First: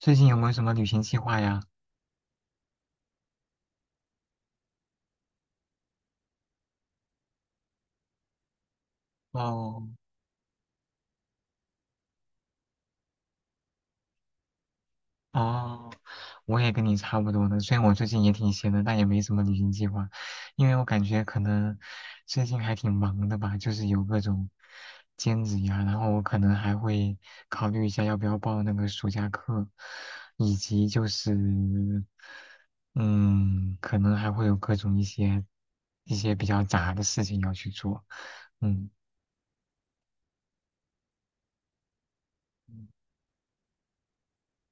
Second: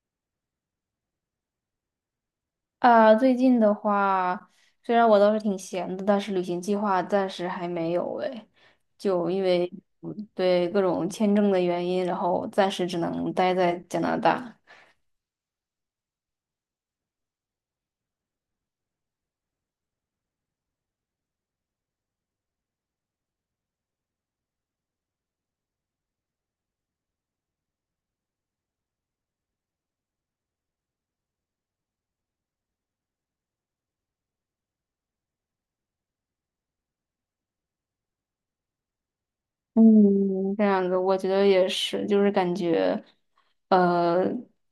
最近有没有什么旅行计划呀？啊，最近的话，虽然我倒是挺闲的，但是旅行计划暂时还没有哎，就因为，哦嗯，对，各种签证的原因，然后暂时只能待在加拿大。哦，我也跟你差不多的。虽然我最近也挺闲的，但也没什么旅行计划，因为我感觉可能最近还挺忙的吧，就是有各种兼职呀，然后我可能还会考虑一下要不要报那个暑假课，以及就是嗯，可能还会有各种一些比较杂的事情要去做，嗯。嗯，这样子我觉得也是，就是感觉，呃，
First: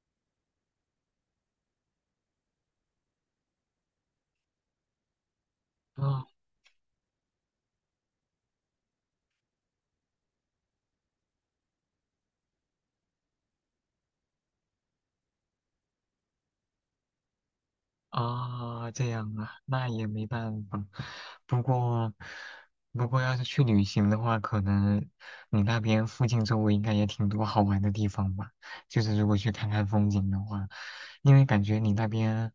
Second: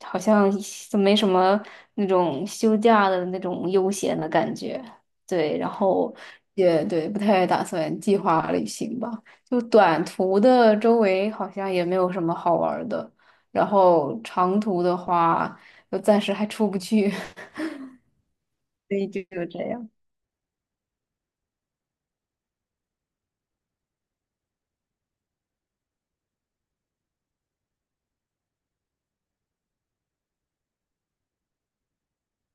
好像就没什么那种休假的那种悠闲的感觉。对，然后哦也对，不太打算计划旅行吧。就短途的周围好像也没有什么好玩儿的，然后长途的话，就暂时还出不去，啊，所这以就样就啊，这那样。也没办法。不过，不过，要是去旅行的话，可能你那边附近周围应该也挺多好玩的地方吧？就是如果去看看风景的话，因为感觉你那边，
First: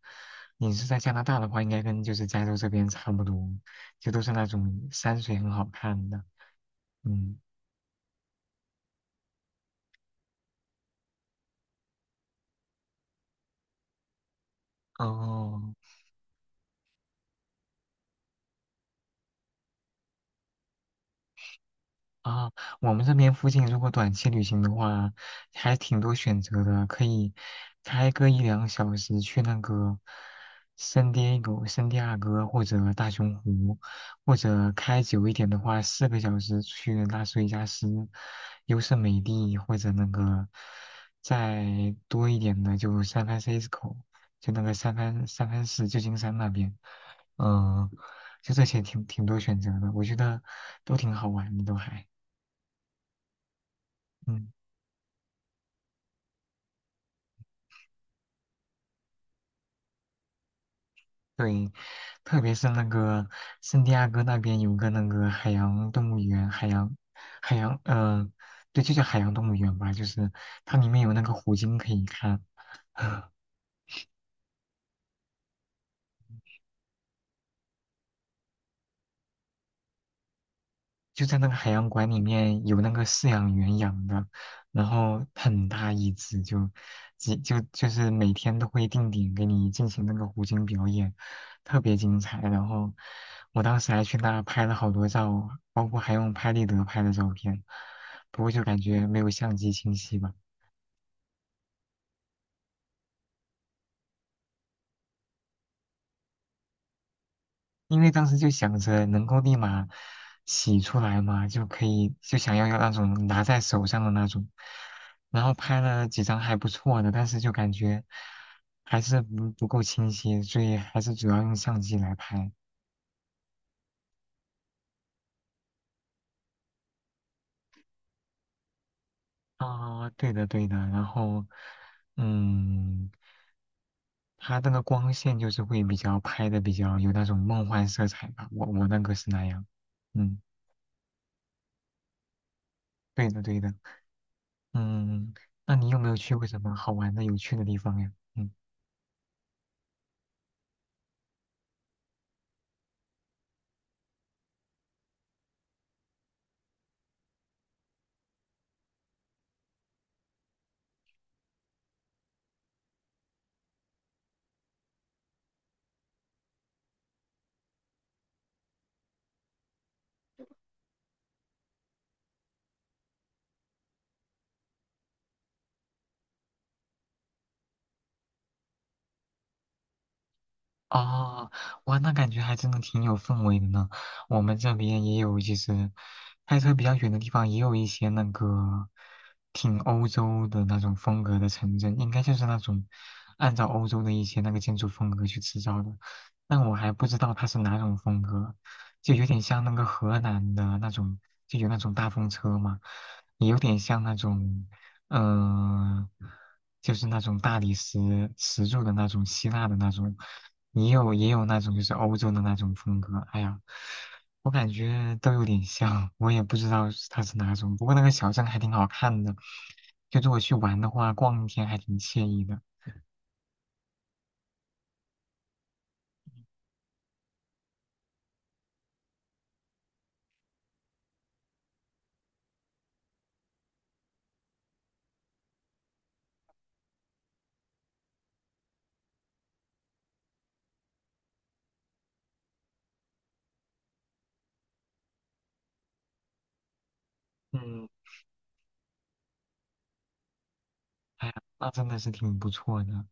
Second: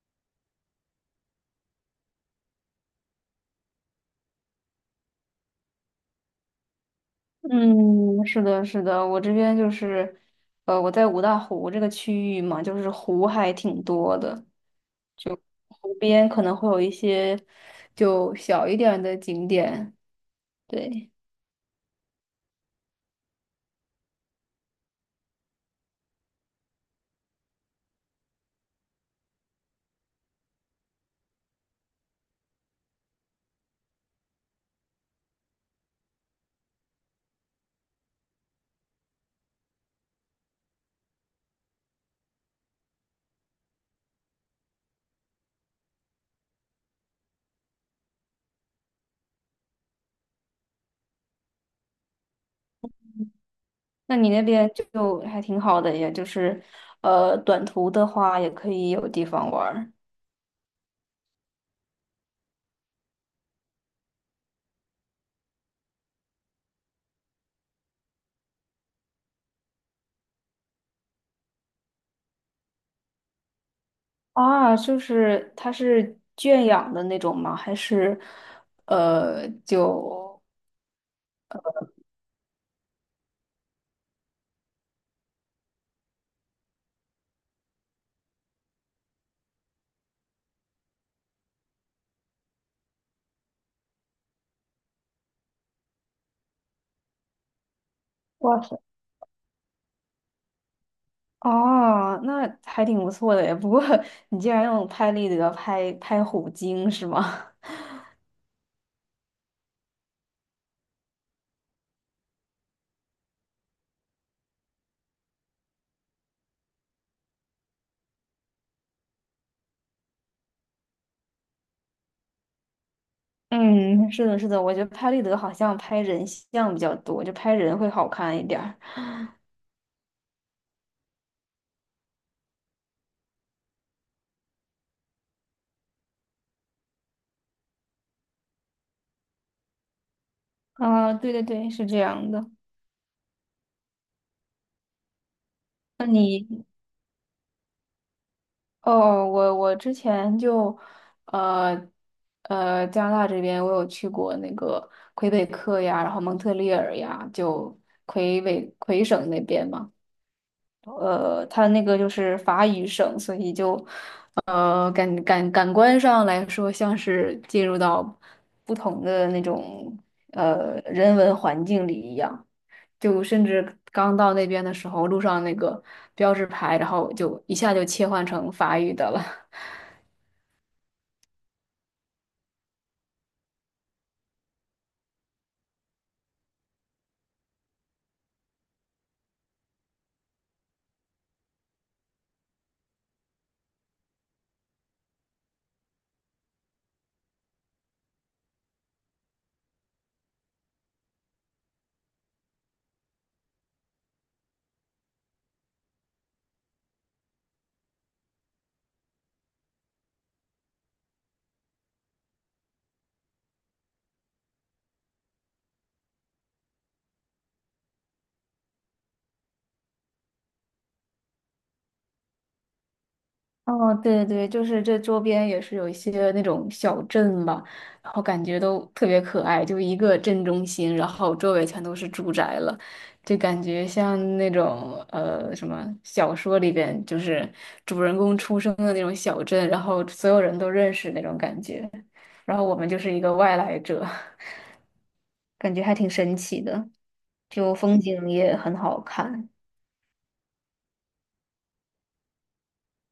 你是在加拿大的话，应该跟就是加州这边差不多，就都是那种山水很好看的。嗯，嗯，是的，是的，我这边就是，我在五大湖这个区域嘛，就是湖还挺多的，哦，湖边可能会有一些就小一点儿的景点。对，啊，我们这边附近如果短期旅行的话，还挺多选择的，可以开个一两小时去那个圣迭戈、圣地亚哥或者大熊湖，或者开久一点的话，4个小时去拉斯维加斯、优胜美地，或者那个再多一点的就三 ANFCISCO 就那个三藩市旧金山那边，嗯、就这些挺多选择的，我觉得都挺好玩的，都还。那你那嗯，边就还挺好的，也就是，短途的话也可以有地方玩儿对，特别是那个圣地亚哥那边有个那个海洋动物园，海洋海洋，对，就叫海洋动物园吧，就是它里面有那个虎鲸可以看。啊。就是它是圈养的那种吗？还是，呃，就？就在那个海洋馆里面有那个饲养员养的，然后很大一只就，就是每天都会定点给你进行那个虎鲸表演，特别精彩。然后我当时还去那拍了好多照，包括还用拍立得拍的照片，不过哇就塞。感觉没有相机清晰吧。哦，那还挺不错的耶。不过你竟然用拍立得拍虎鲸是吗？因为当时就想着能够立马洗出来嘛，就可以就想要那种拿在手上的那种，然后拍了几张还不错的，但是就感觉还是不够清晰，所以还是主要用相机来拍。嗯，是的，是的，我觉得拍立得好像拍人像比较多，就拍人会好看一点儿。啊、对的对的，然后嗯，它那个光线就是会比较拍的比较有那种梦幻色彩吧，我那个是那样，嗯，啊、对对对，是这样的。对的对的，嗯，那你有没有去过什么好玩的有趣的地方呀？嗯。哦，我之前就，呃加拿大这边我有去过那个魁北克呀，然后蒙特利尔呀，就魁省那边嘛。它那个就是法语省，所以就，感官上来说，像是进入到不同的那种人文环境里一样。就甚至刚到那边的时候，路上那个标志牌，然后就一下就切换成法语的了。哦，哇，那感觉还真的挺有氛围的呢。我们这边也有，就是开车比较远的地方，也有一些那个挺欧洲的那种风格的城镇，应该就是那种按照欧洲的一些那个建筑风格去制造的。但我还不知道它是哪种风格，就有点像那个荷兰的那种，就有那种大风车嘛，也有点像那种。嗯、就是那种大理石石柱的那种希腊的那种，也有那种就是欧洲的那种风格。哎呀，我感觉都有点像，我也不知道是它是哪种。不过那个小镇还挺好看的，就是我去玩的话，逛一天还挺惬意的。哦，对对对，就是这周边也是有一些那种小镇吧，然后感觉都特别可爱，就一个镇中心，然后周围全都是住宅了，就感觉像那种什么小说里边，就是主人公出生的那种小镇，然后所有人都认识那种感觉，然后我们就是一个外来者，感觉还挺神奇的，就嗯。风景也很好看。哎呀，那真的是挺不错的。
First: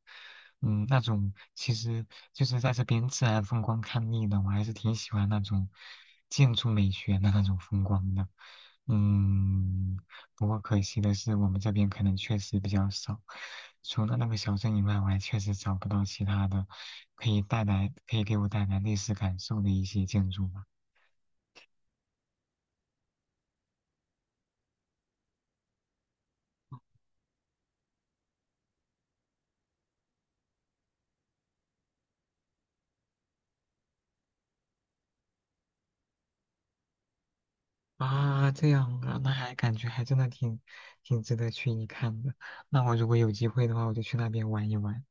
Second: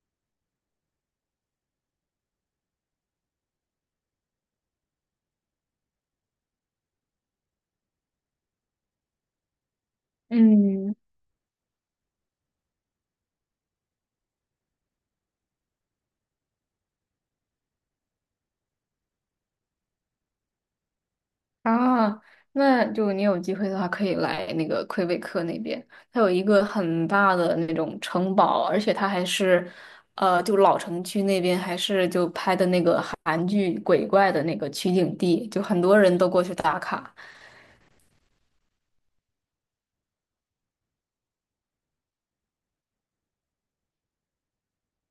那种其实就是在这边自然风光看腻了，我还是挺喜欢那种建筑美学的那种风光的。嗯，不过可嗯。惜的是，我们这边可能确实比较少。除了那个小镇以外，我还确实找不到其他的可以带来、可以给我带来历史感受的一些建筑吧。啊，那就你有机会的话，可以来那个魁北克那边，它有一个很大的那种城堡，而且它还是，就老城区那边还是就拍的那个韩剧鬼怪的那个取景地，就很多人都过去打卡。啊，这样啊，那还感觉还真的挺值得去一看的。那我如果有机会的话，我就去那边玩一玩。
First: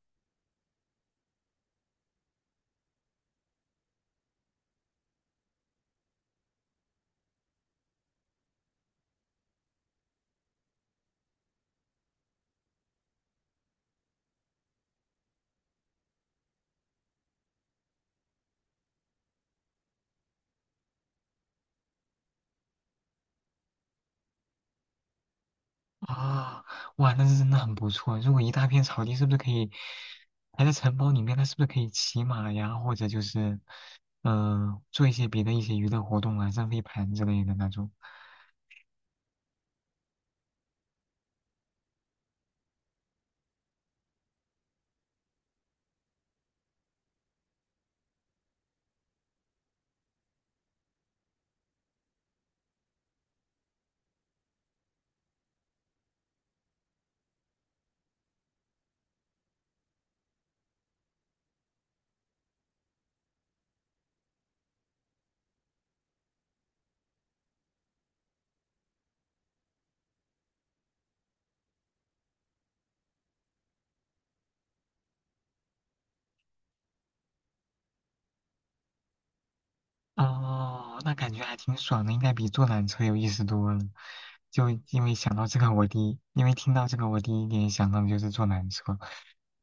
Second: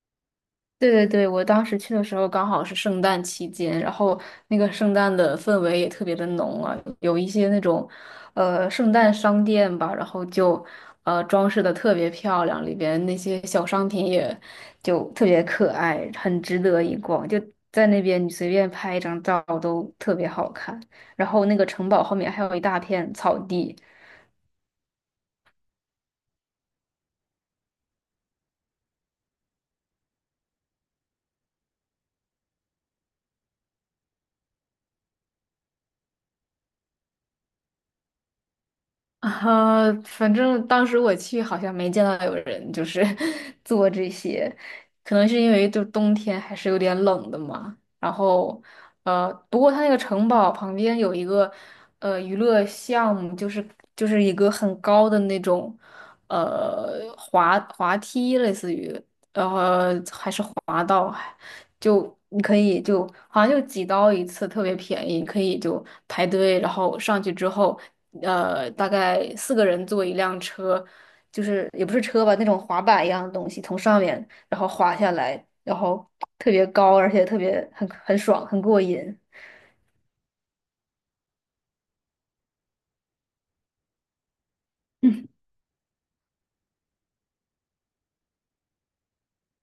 对对对，我当时去的时候刚好是圣诞期间，然后那个圣诞的氛围也特别的浓啊，有一些那种，圣诞商店吧，然后就，装饰的特别漂亮，里边那些小商品也就特别可爱，很值得一逛。就在那边你随便拍一张照都特别好看，然后那个城堡后面还有一大片草地。啊，哇，那是真的很不错。如果一大片草地，是不是可以还在城堡里面？那是不是可以骑马呀，或者就是做一些别的一些娱乐活动啊，扔飞盘之类的那种？啊，反正当时我去好像没见到有人就是 做这些，可能是因为就冬天还是有点冷的嘛。然后，不过它那个城堡旁边有一个娱乐项目，就是一个很高的那种滑滑梯，类似于还是滑道。就你可以就好像就几刀一次，特别便宜，可以就排队，然后上去之后，大概四个人坐一辆车，就是也不是车吧，那种滑板一样的东西，从上面然后滑下来，然后特别高，而且特别很爽，很过瘾。哦，那感觉还挺爽的，应该比坐缆车有意思多了。就因为想 到这个，我第一，因为听到这个，我第一点想到的就是坐缆车。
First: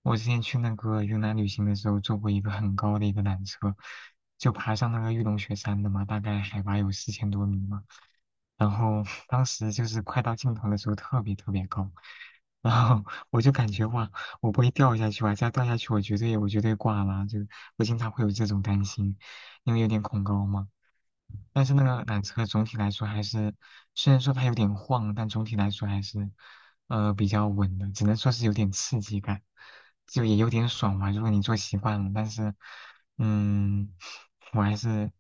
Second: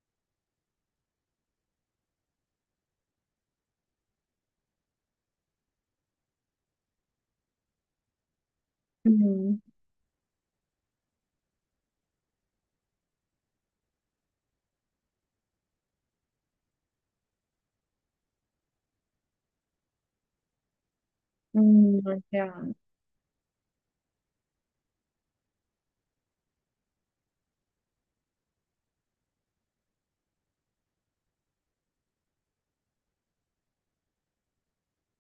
我之前去那个云南旅行的时候，坐过一个很高的一个缆车，就爬上那个玉龙雪山的嘛，大概海拔有4000多米嘛。然后当嗯时就是快到尽头的时候特别特别高，然后我就感觉哇，我不会掉下去吧？再掉下去我绝对挂了，就我经常会有这种担心，因为有点恐高嘛。但是那嗯，个缆这车总样。体来说还是，虽然说它有点晃，但总体来说还是，比较稳的，只能说是有点刺激感，就也有点爽嘛。如果你坐习惯了，但是，嗯，我还是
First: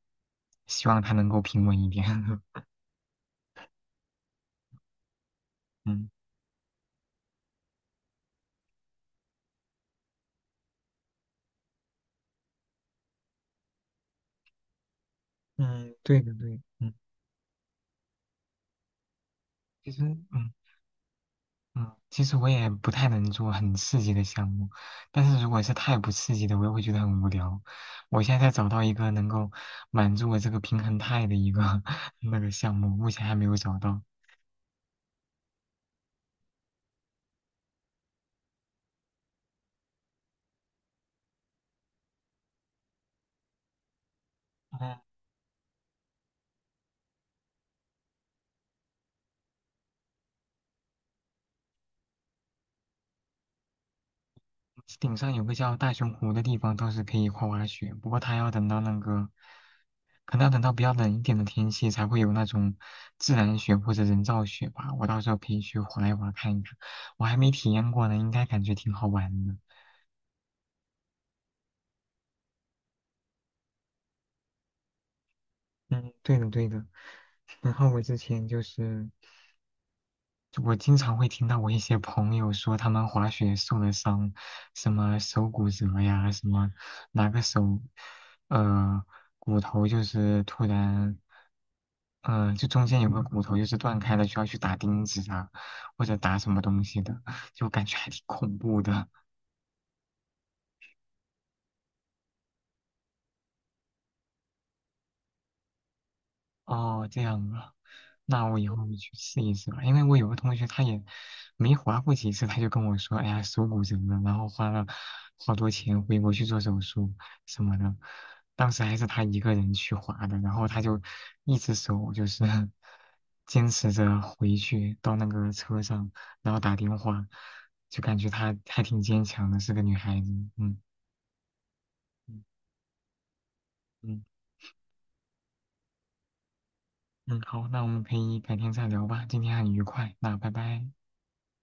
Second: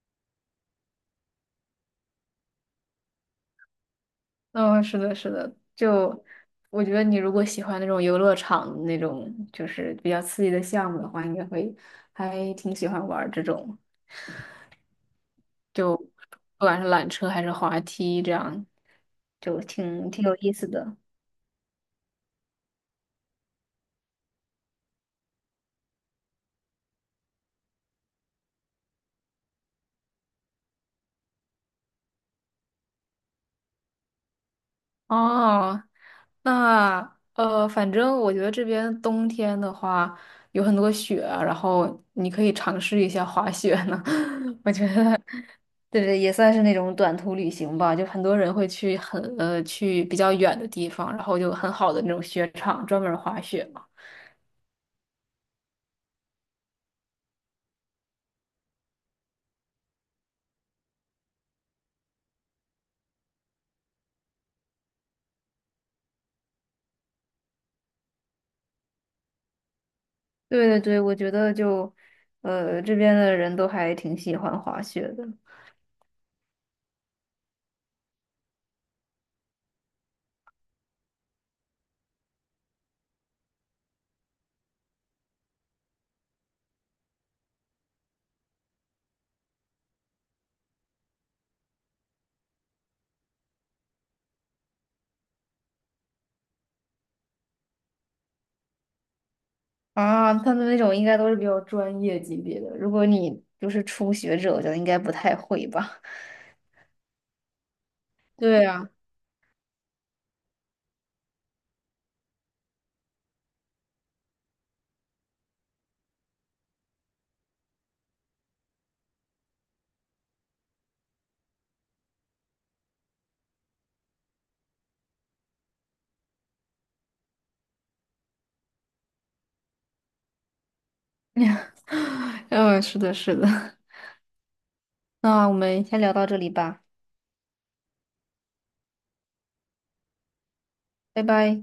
希望它能够平稳一点。嗯、是的，是的。嗯。就我觉得你如果喜欢那种游乐场那种就是比较刺激的项目的话，应该会还挺喜欢玩儿这种。嗯，就对的对，不管是缆车还是滑梯，这样就其实挺有嗯意思的。嗯，其实我也不太能做很刺激的项目，但是如果是太不刺激的，我又会觉得很无聊。我现在在找到一个能够满足我这个平衡态的一个 那个项目，目前还没有找到。哦，那，反正我觉得这边冬天的话有很多雪啊，然后你可以尝试一下滑雪呢。我觉嗯，得，对对，也算是那种短途旅行吧。就很多人会去比较远的地方，然后就很好的那种雪场专门滑雪嘛。顶上有个叫大熊湖的地方倒是可以滑滑雪，不过它要等到那个。可能要等到比较冷一点的天气才会有那种自然雪或者人造雪吧。我到时候可以去滑一滑看一看，我还没体验过呢，应该感觉挺好玩的。对对对，我觉得就，这边的人都还挺喜欢滑雪的。嗯，对的对的。然后我之前就是，我经常会听到我一些朋友说他们滑雪受了伤，什么手骨折呀，什么哪个手，呃，骨头就是突然，嗯、就中间有个骨头就是断开了，需要去打钉子啊，或者打什么东西的，就感觉还挺恐怖的。啊，他们那种应该都是比较专业级别的，如果你就是初学者，我觉得应该不太会吧。哦，这样啊，那我对以后呀。去试一试吧。因为我有个同学，他也没划过几次，他就跟我说：“哎呀，手骨折了，然后花了好多钱回国去做手术什么的。”当时还是他一个人去划的，然后他就一只手就是 坚持着回去到那个车上，然后打电话，就感觉她还挺坚强的，是个女孩子。嗯 嗯嗯，是的，是的。嗯那我们先聊到这里吧，嗯，好，那我们可以改天再聊吧。今天很愉快，那拜拜。拜拜。